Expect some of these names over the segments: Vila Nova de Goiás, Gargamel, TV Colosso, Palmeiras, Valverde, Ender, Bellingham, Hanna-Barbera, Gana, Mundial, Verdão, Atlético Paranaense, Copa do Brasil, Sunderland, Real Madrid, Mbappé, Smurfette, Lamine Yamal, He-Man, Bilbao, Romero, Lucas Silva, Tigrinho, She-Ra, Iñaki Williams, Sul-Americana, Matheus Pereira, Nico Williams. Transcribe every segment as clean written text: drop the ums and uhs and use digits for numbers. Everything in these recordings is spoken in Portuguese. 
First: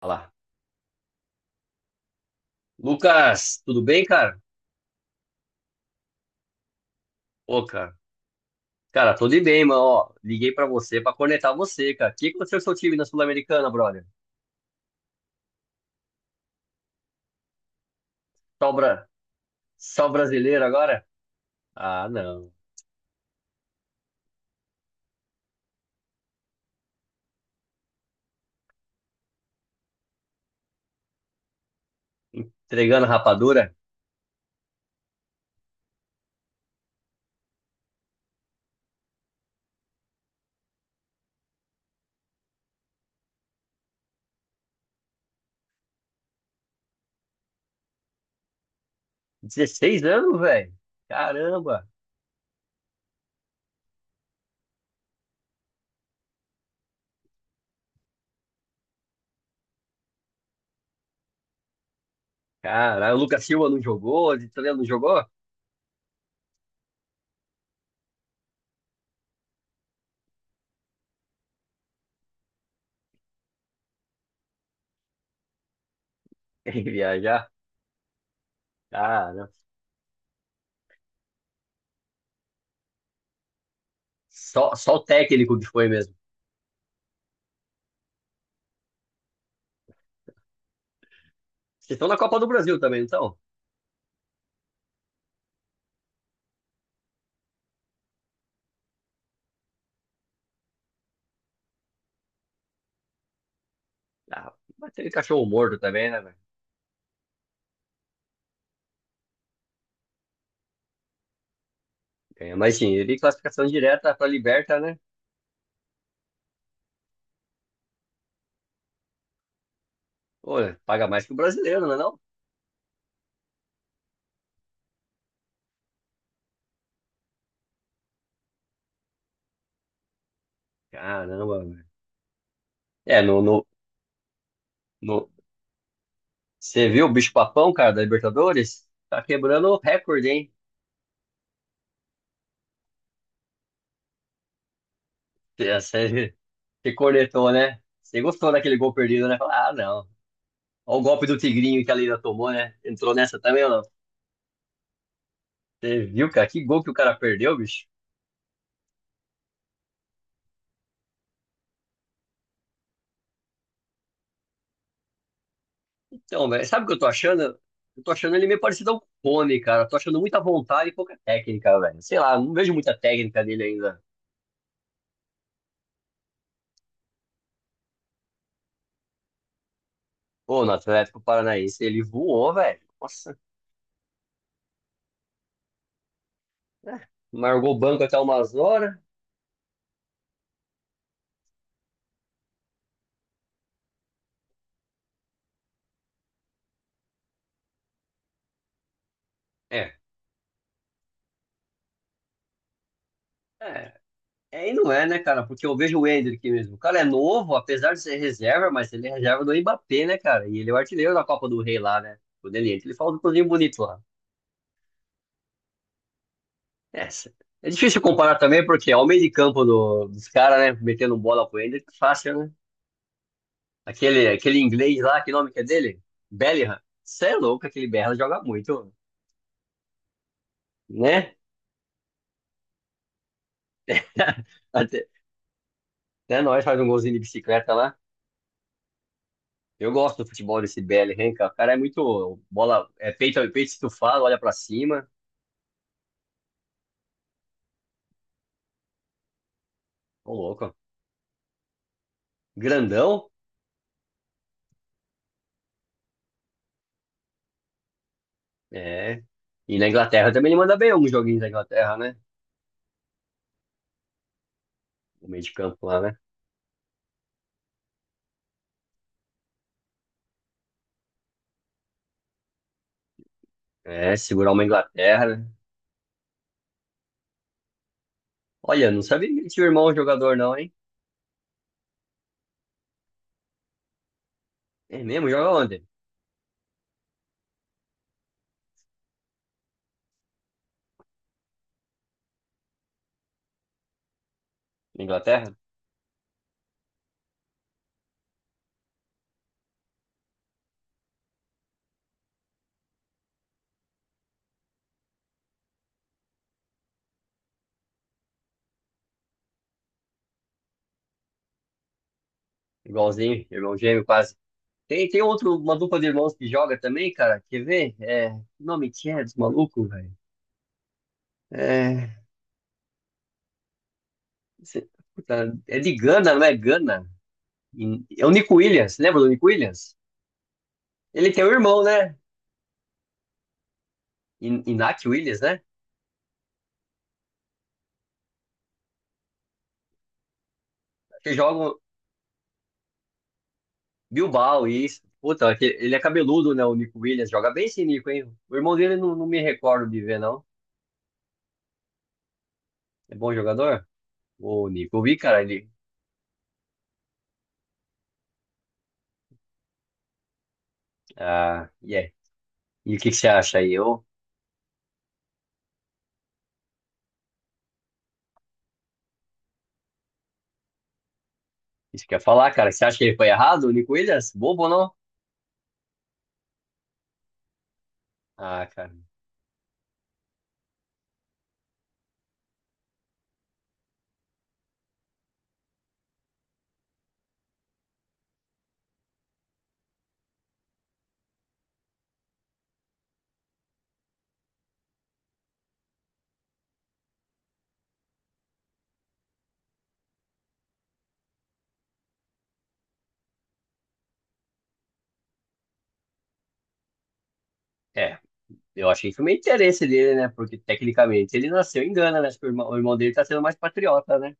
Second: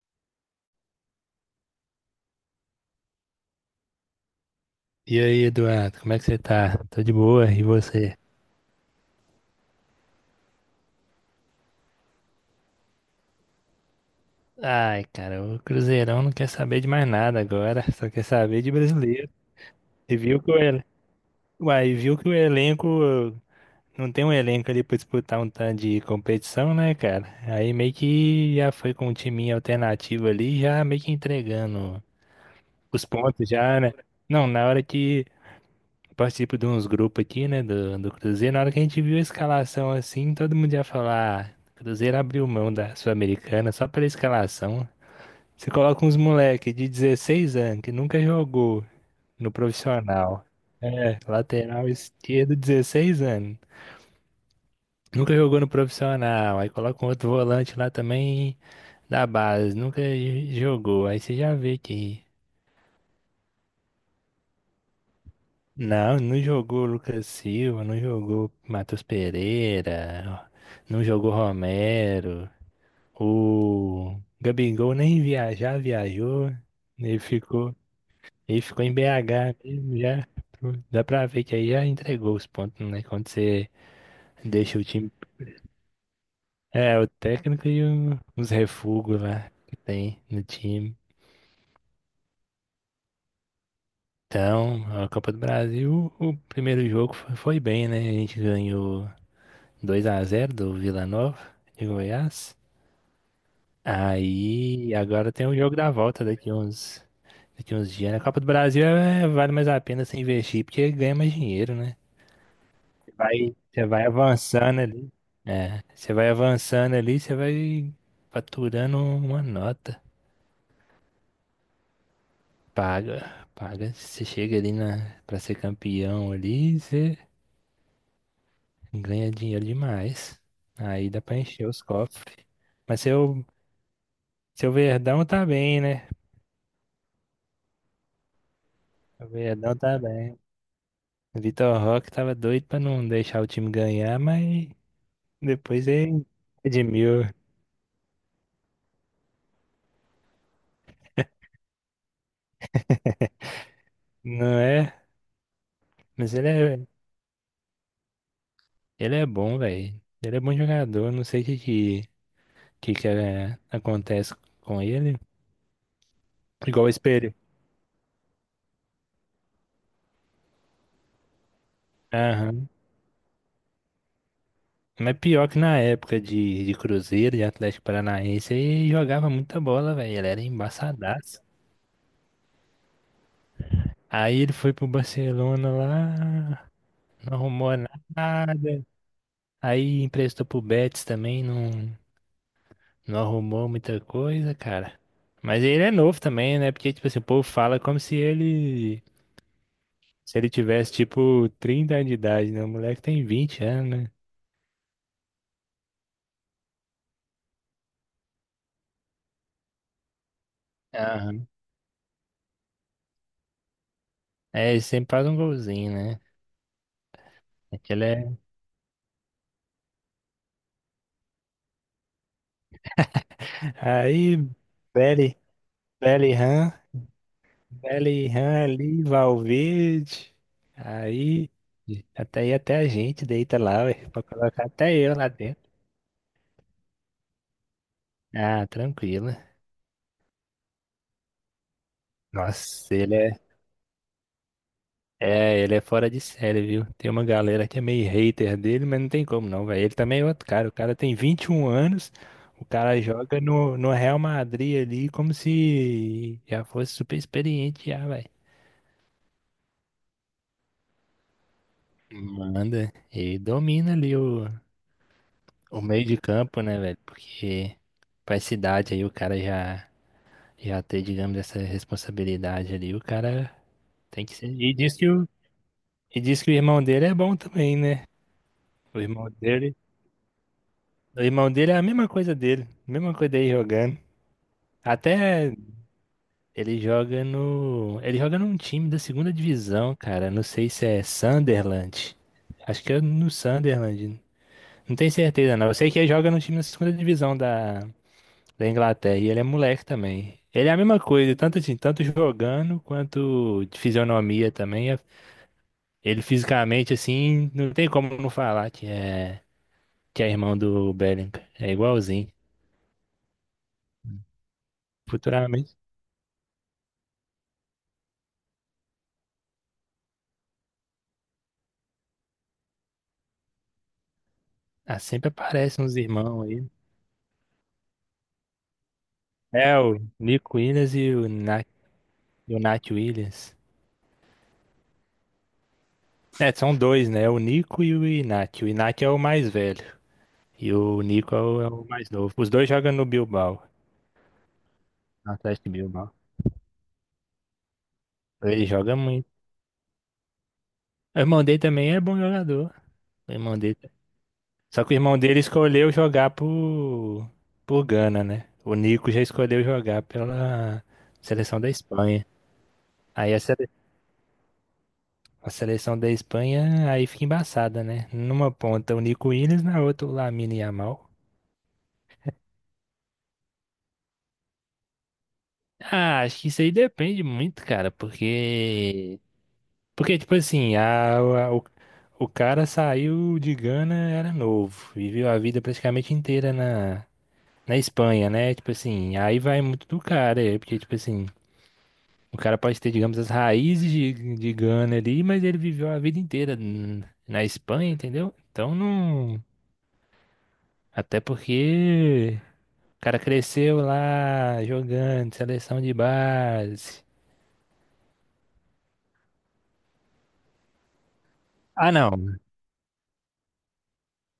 Fala. Lucas, tudo bem, cara? E aí, Eduardo, como é que você tá? Tô de boa, Ô, e cara. você? Cara, tudo bem, mano. Ó, liguei pra você pra conectar você, cara. O que aconteceu com o seu time na Sul-Americana, brother? Ai, cara, o Cruzeirão não quer saber de mais nada agora, só quer saber Só, de o bra... brasileiro. Só o E viu que o, brasileiro ele... agora? e Ah, viu que o não. elenco. Não tem um elenco ali pra disputar um tanto de competição, né, cara? Aí meio que já foi com um timinho alternativo ali, já meio que entregando os Entregando pontos rapadura? já, né? Não, na hora que participo de uns grupos aqui, né, do Cruzeiro. Na hora que a gente viu a escalação assim, todo mundo ia falar: "Ah, Cruzeiro abriu mão da Sul-Americana só pela escalação. Você coloca uns moleque de 16 anos que nunca jogou no 16 anos, profissional. velho. É, Caramba. lateral esquerdo, 16 anos. Nunca jogou no profissional. Aí coloca um outro volante lá também da base. Nunca jogou. Aí você já vê que Caralho, o Lucas Silva não jogou? O Vitória não jogou? não, não jogou Lucas Silva, não jogou Matheus Pereira, não jogou Romero. O Gabigol nem viajar, viajou. Quem Ele viajar? ficou, ele ficou em Caramba. BH mesmo, já. Dá pra ver que aí já entregou os pontos, né? Quando você Só, deixa o só o time. técnico que foi mesmo. É, o técnico e os refugos lá que tem no time. Vocês estão na Copa do Brasil também, não estão? Então, a Copa do Brasil, o primeiro jogo foi bem, né? A gente ganhou 2-0 do Vila Nova de Goiás. Ah, mas Aí teve agora cachorro tem o jogo morto da também, né, volta velho? daqui uns dias. Na Copa do Brasil é, vale mais a pena você investir porque ganha mais dinheiro, né? Ganha mais dinheiro Você e vai, classificação você vai direta pra Liberta, avançando né? ali. É, você vai avançando ali, você vai faturando uma nota. Pô, paga mais que o brasileiro, não é não? Paga, paga. Você chega ali na, pra ser campeão ali, você ganha dinheiro demais. Aí dá pra Caramba, encher os velho. cofres. Mas É, no, seu, no, seu Verdão no... tá bem, né? Você viu o bicho-papão, cara, da Libertadores? Tá O quebrando o Verdão tá recorde, bem. hein? O Vitor Roque tava doido pra não deixar o time ganhar, mas depois ele Você você redimiu, cornetou, né? Você gostou daquele gol perdido, né? Fala. Ah, não. Olha o golpe do Tigrinho que a Leila tomou, né? Entrou nessa também ou não? não é? Você viu, Mas cara? ele Que é, gol que o cara perdeu, bicho? ele é bom, velho. Ele é bom jogador, não sei o que acontece com ele. Então, velho, sabe o Igual o que eu tô espelho. achando? Eu tô achando ele meio parecido ao Cone, cara. Tô achando muita vontade e pouca técnica, velho. Sei lá, não Aham. vejo muita técnica dele ainda. Mas pior que na época de Cruzeiro, de Atlético Paranaense, ele jogava muita bola, velho. Ele era Pô, no Atlético embaçadaço. Paranaense ele voou, velho. Nossa. Aí ele foi pro Barcelona lá, Né? não arrumou Largou o banco até umas nada. horas. Aí emprestou pro Betis também, não arrumou muita coisa, cara. Mas ele é novo também, né? Porque, tipo assim, o povo fala como se ele, É, se ele tivesse, tipo, 30 anos de idade, né? O moleque tem 20 anos, é, né? é e não é, né, cara? Porque eu vejo o Ender aqui mesmo. O cara é novo, apesar de ser reserva, mas ele é reserva do Mbappé, né, cara? E ele é o artilheiro da Aham. Copa do Rei lá, né? Quando ele entra, ele fala um cozinho bonito lá. É, ele sempre faz um golzinho, né? É, é difícil Aquele comparar é... também, porque é o meio de campo dos caras, né? Metendo bola pro Ender, fácil, né? Aquele, Aí, aquele inglês lá, que Belly, nome que é dele? Bellingham, Bellingham. Você é louco, aquele Bellingham joga Bellingham muito, ali, Valverde. né? Aí, até a gente deita lá, ué, pra colocar até Até, eu lá dentro. até nós faz um golzinho de bicicleta lá. Ah, tranquilo. Eu gosto do futebol desse BL, hein, cara. O cara é muito. Bola, Nossa, é ele peito é. peito estufado, olha pra cima. É, ele é fora de série, viu? Tem uma galera que é meio hater dele, mas não tem como não, velho. Ele também é Ô, outro cara. O louco. cara tem 21 anos, o cara Grandão? joga no Real Madrid ali como se já fosse super experiente já, velho. É. E na Inglaterra também ele manda bem alguns joguinhos da Inglaterra, né? Manda. E domina ali O meio de o campo lá, meio de né? campo, né, velho? Porque pra essa idade aí o cara já, já ter, digamos, essa responsabilidade ali, o cara É, tem que ser. segurar uma E diz que Inglaterra, o, né? e diz que o irmão dele é bom também, né? Olha, O não sabia irmão que ele tinha um dele. irmão jogador, não, hein? O irmão dele é a mesma coisa dele jogando. É mesmo? Joga Até onde? ele joga no. Ele joga num time da segunda divisão, cara. Não sei se é Sunderland. Acho que é no Sunderland. Não Na tenho Inglaterra? certeza, não. Eu sei que ele joga no time da segunda divisão da Inglaterra. E ele é moleque também. Ele é a mesma coisa, tanto assim, tanto jogando quanto de fisionomia também. Ele fisicamente, assim, não tem como não falar que é irmão do Bellingham. É igualzinho. Igualzinho, irmão gêmeo, quase. Tem outro, uma Futuramente. dupla de irmãos que joga também, cara. Quer ver? É. Que nome que é dos malucos, velho? É. se- Ah, sempre puta, é aparecem de uns Gana, não irmãos é aí. Gana? É o Nico Williams, lembra do Nico É, Williams? o Nico Williams e o Ele tem um Nat, irmão, né? e o Nat Williams. Iñaki Williams, né? É, são dois, né? O Nico e o Inácio. O Inácio é o mais velho. E o Que Nico é o, é joga o mais novo. Os dois jogam no Bilbao, Bilbao e isso. no Puta, Atlético de ele é Bilbao. cabeludo, né? O Nico Williams joga bem esse Nico, hein? O Ele irmão dele joga não, não muito. me recordo de ver, não. O irmão dele também é bom jogador. É O bom irmão dele. jogador? O Só que Nico, o eu vi, irmão dele cara, ele. escolheu jogar por Gana, né? O Nico já escolheu jogar pela seleção da Ah, yeah. Espanha. E o que que você Aí a acha sele- aí? Eu, A seleção da Espanha aí fica embaçada, né? Numa ponta o Nico Williams, na outra o Lamine Yamal. isso que eu ia falar, cara. Você acha que ele foi errado, o Nico Williams? Bobo, ou não? Ah, acho que isso aí depende muito, cara, Ah, cara. porque. Porque, tipo assim, o cara saiu de Gana, era novo, viveu a vida praticamente inteira na Espanha, né? Tipo assim, aí vai muito do cara, é, porque, tipo assim, o cara pode ter, digamos, as raízes de Gana ali, mas ele viveu a vida inteira na Espanha, entendeu? Então não. Até porque. O cara cresceu lá jogando, seleção de base. É, eu, achei que foi meio interesse dele, né? Porque tecnicamente ele nasceu Ah, em Gana, né? não. Acho que o irmão dele tá sendo mais patriota, né?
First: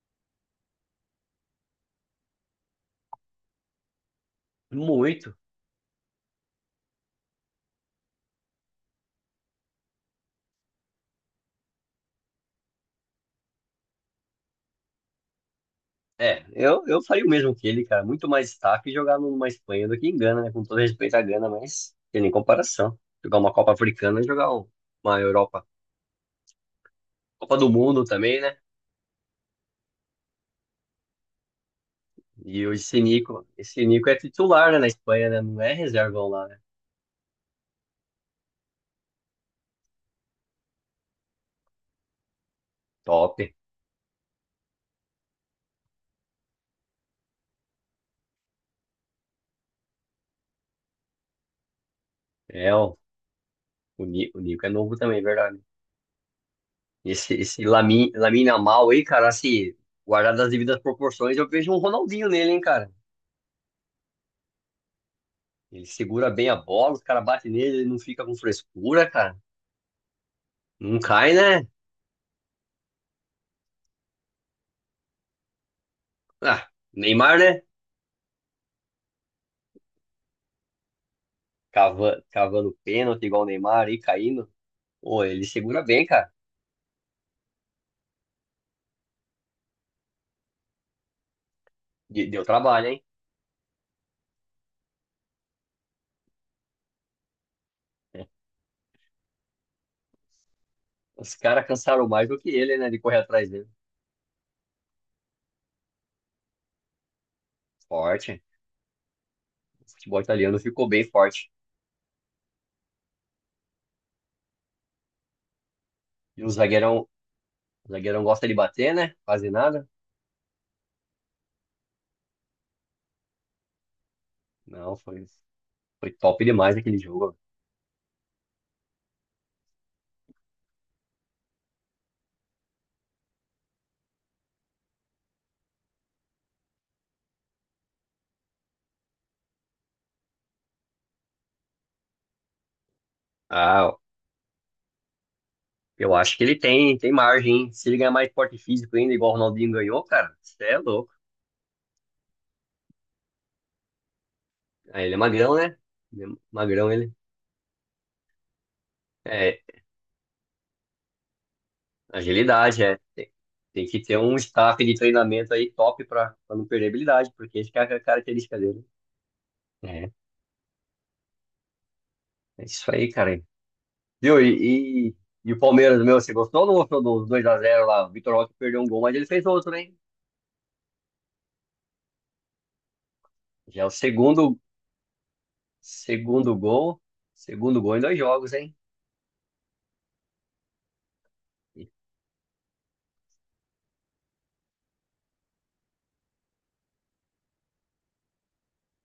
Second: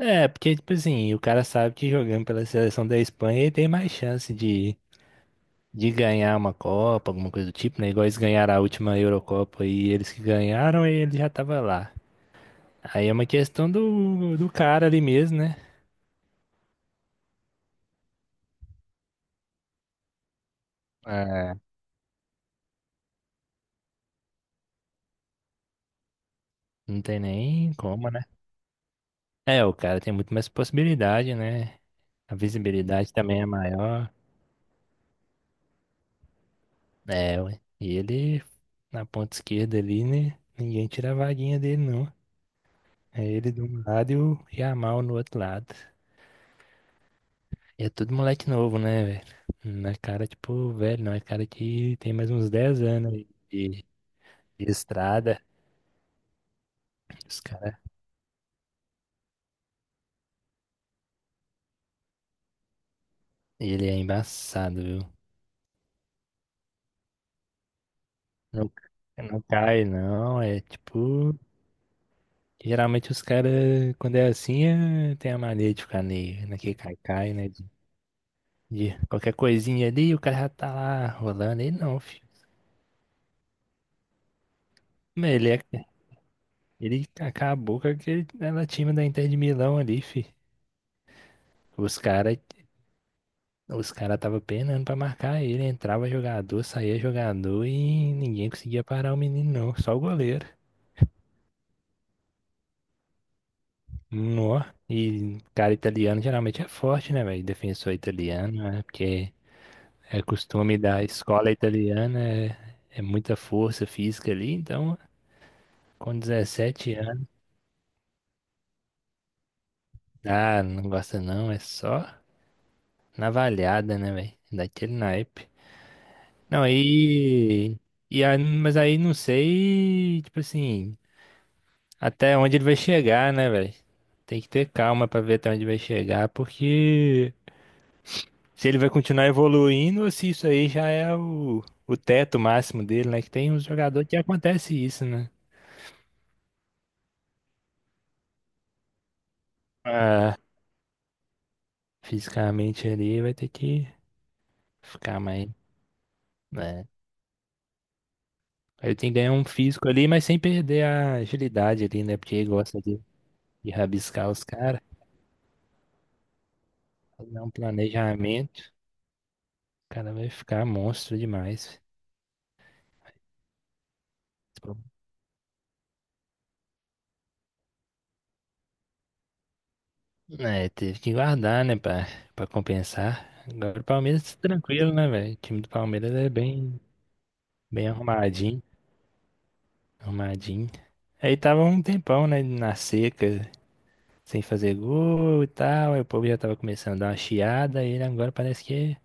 É, porque, tipo assim, o cara sabe que jogando pela seleção da Espanha ele tem mais chance Muito. de ganhar uma Copa, alguma coisa do tipo, né? Igual eles ganharam a última Eurocopa e eles que ganharam, ele já tava lá. Aí é uma questão do cara ali mesmo, né? É, eu faria o mesmo que ele, cara. Muito mais destaque jogar numa Espanha do que em Gana, né? Com todo respeito à Gana, É. mas tem nem comparação. Jogar uma Copa Africana e jogar uma Europa. Não tem Copa do nem Mundo como, né? também, né? É, o cara tem muito mais possibilidade, né? A E o esse visibilidade também Nico, é esse Nico maior. é titular, né, na Espanha, né? Não é reservão lá, né? É, ué. E ele, na ponta esquerda ali, né? Ninguém tira a vaguinha dele, não. É Top. ele de um lado e o Yamal no outro lado. E é tudo moleque novo, né, velho? Não é cara, tipo, velho, não. É cara que tem mais uns É, 10 ó, anos aí de, o Nico é de novo também, é estrada. verdade. Esse, Os esse cara, Lamine Yamal aí, cara, assim, guardado as devidas proporções, eu vejo um Ronaldinho nele, hein, cara. ele é embaçado, viu? Ele segura bem a bola, os caras batem nele, ele não fica com Não, frescura, cara. não cai, não. É Não cai, tipo. né? Geralmente os caras, quando é assim, tem a mania de ficar Ah, naquele cai-cai, Neymar, né? né? De qualquer coisinha ali, o cara já tá lá rolando. Ele não, Cava, filho. cavando pênalti igual o Neymar aí caindo. Pô, Mas ele Ele, segura é- bem, cara. ele acabou com aquele ela time da Inter de Milão ali, fi. Os caras Deu trabalho, hein? os cara tava penando pra marcar ele. Entrava jogador, saía jogador e É. ninguém conseguia parar o menino, não. Só o goleiro. Os caras cansaram mais do que ele, né? De correr atrás dele. Nó. E cara italiano geralmente é forte, né, velho? Defensor Forte. italiano, né? Porque O é futebol italiano costume ficou bem da forte. escola italiana, é, é muita força física ali. Então, com E o 17 zagueirão, anos, o zagueirão gosta de bater, né? Quase nada. ah, não gosta não, é só navalhada, né, velho? Daquele Não, foi, naipe. foi top Não, demais aquele jogo. aí. E aí, mas aí não sei, tipo assim, até onde ele vai chegar, né, velho? Tem que ter calma pra ver até onde vai chegar, porque se ele vai continuar evoluindo ou se isso aí já é o teto máximo dele, né? Que tem uns Ah, jogadores que acontece isso, né? eu acho que ele tem margem, hein? Se ele ganhar mais porte físico ainda, igual o Ronaldinho ganhou, cara, Ah, você é louco. fisicamente ali vai ter que Ah, ele é ficar mais, magrão, né? Ele é né? magrão, ele. Aí tem que ganhar um É, físico ali, mas sem perder a agilidade ali, né? Porque ele gosta agilidade, é. Tem, de tem que ter rabiscar um os caras, staff de treinamento aí top pra, não perder habilidade, fazer um porque essa que é a característica planejamento. dele. O É, cara vai ficar monstro demais. é isso aí, cara. Viu? E o Palmeiras, meu, você gostou ou não gostou dos 2x0 lá? O Vitor Roque perdeu um gol, mas ele fez outro, hein? É, teve que guardar, né, pra compensar. Agora Já o é o Palmeiras tá segundo, tranquilo, né, velho? O time do Palmeiras é segundo bem, gol. Segundo bem gol em dois jogos, arrumadinho, hein? arrumadinho. Aí tava um E- tempão, né, na seca, sem fazer gol e tal. Aí o povo já tava começando a dar uma chiada. E ele agora parece que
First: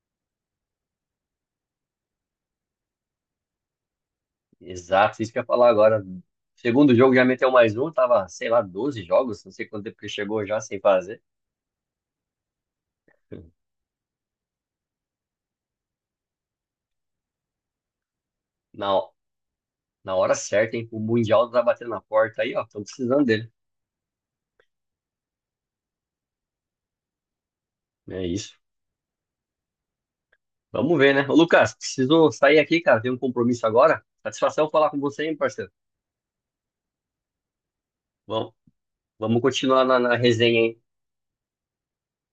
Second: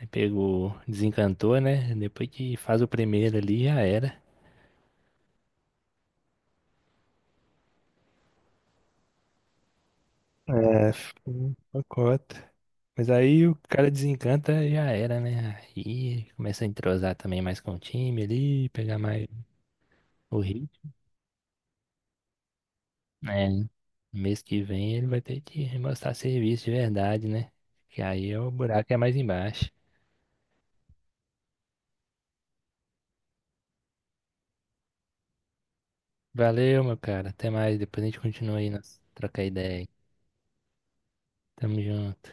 aí pegou, desencantou, né? Depois que faz o primeiro ali, já era. Exato, isso que eu ia falar agora. Segundo jogo já meteu mais um, tava, sei lá, 12 jogos, não sei quanto tempo que chegou já sem É, fazer. foi uma cota. Mas aí o cara desencanta e já era, né? Aí começa a entrosar também mais com o time ali, pegar Não, mais na hora o ritmo. certa, hein? O Mundial tá batendo na porta aí, ó. Estão precisando É, dele. mês que vem ele vai ter que mostrar serviço de verdade, né? Que É aí é o isso. buraco é mais embaixo. Vamos ver, né? Ô, Lucas, preciso sair aqui, cara. Tenho um compromisso agora. Satisfação falar com você, hein, parceiro? Valeu, meu cara. Até mais. Depois a gente Vamos, continua aí, nós vamos trocar ideia. continuar Aí. na resenha, hein? Tamo junto.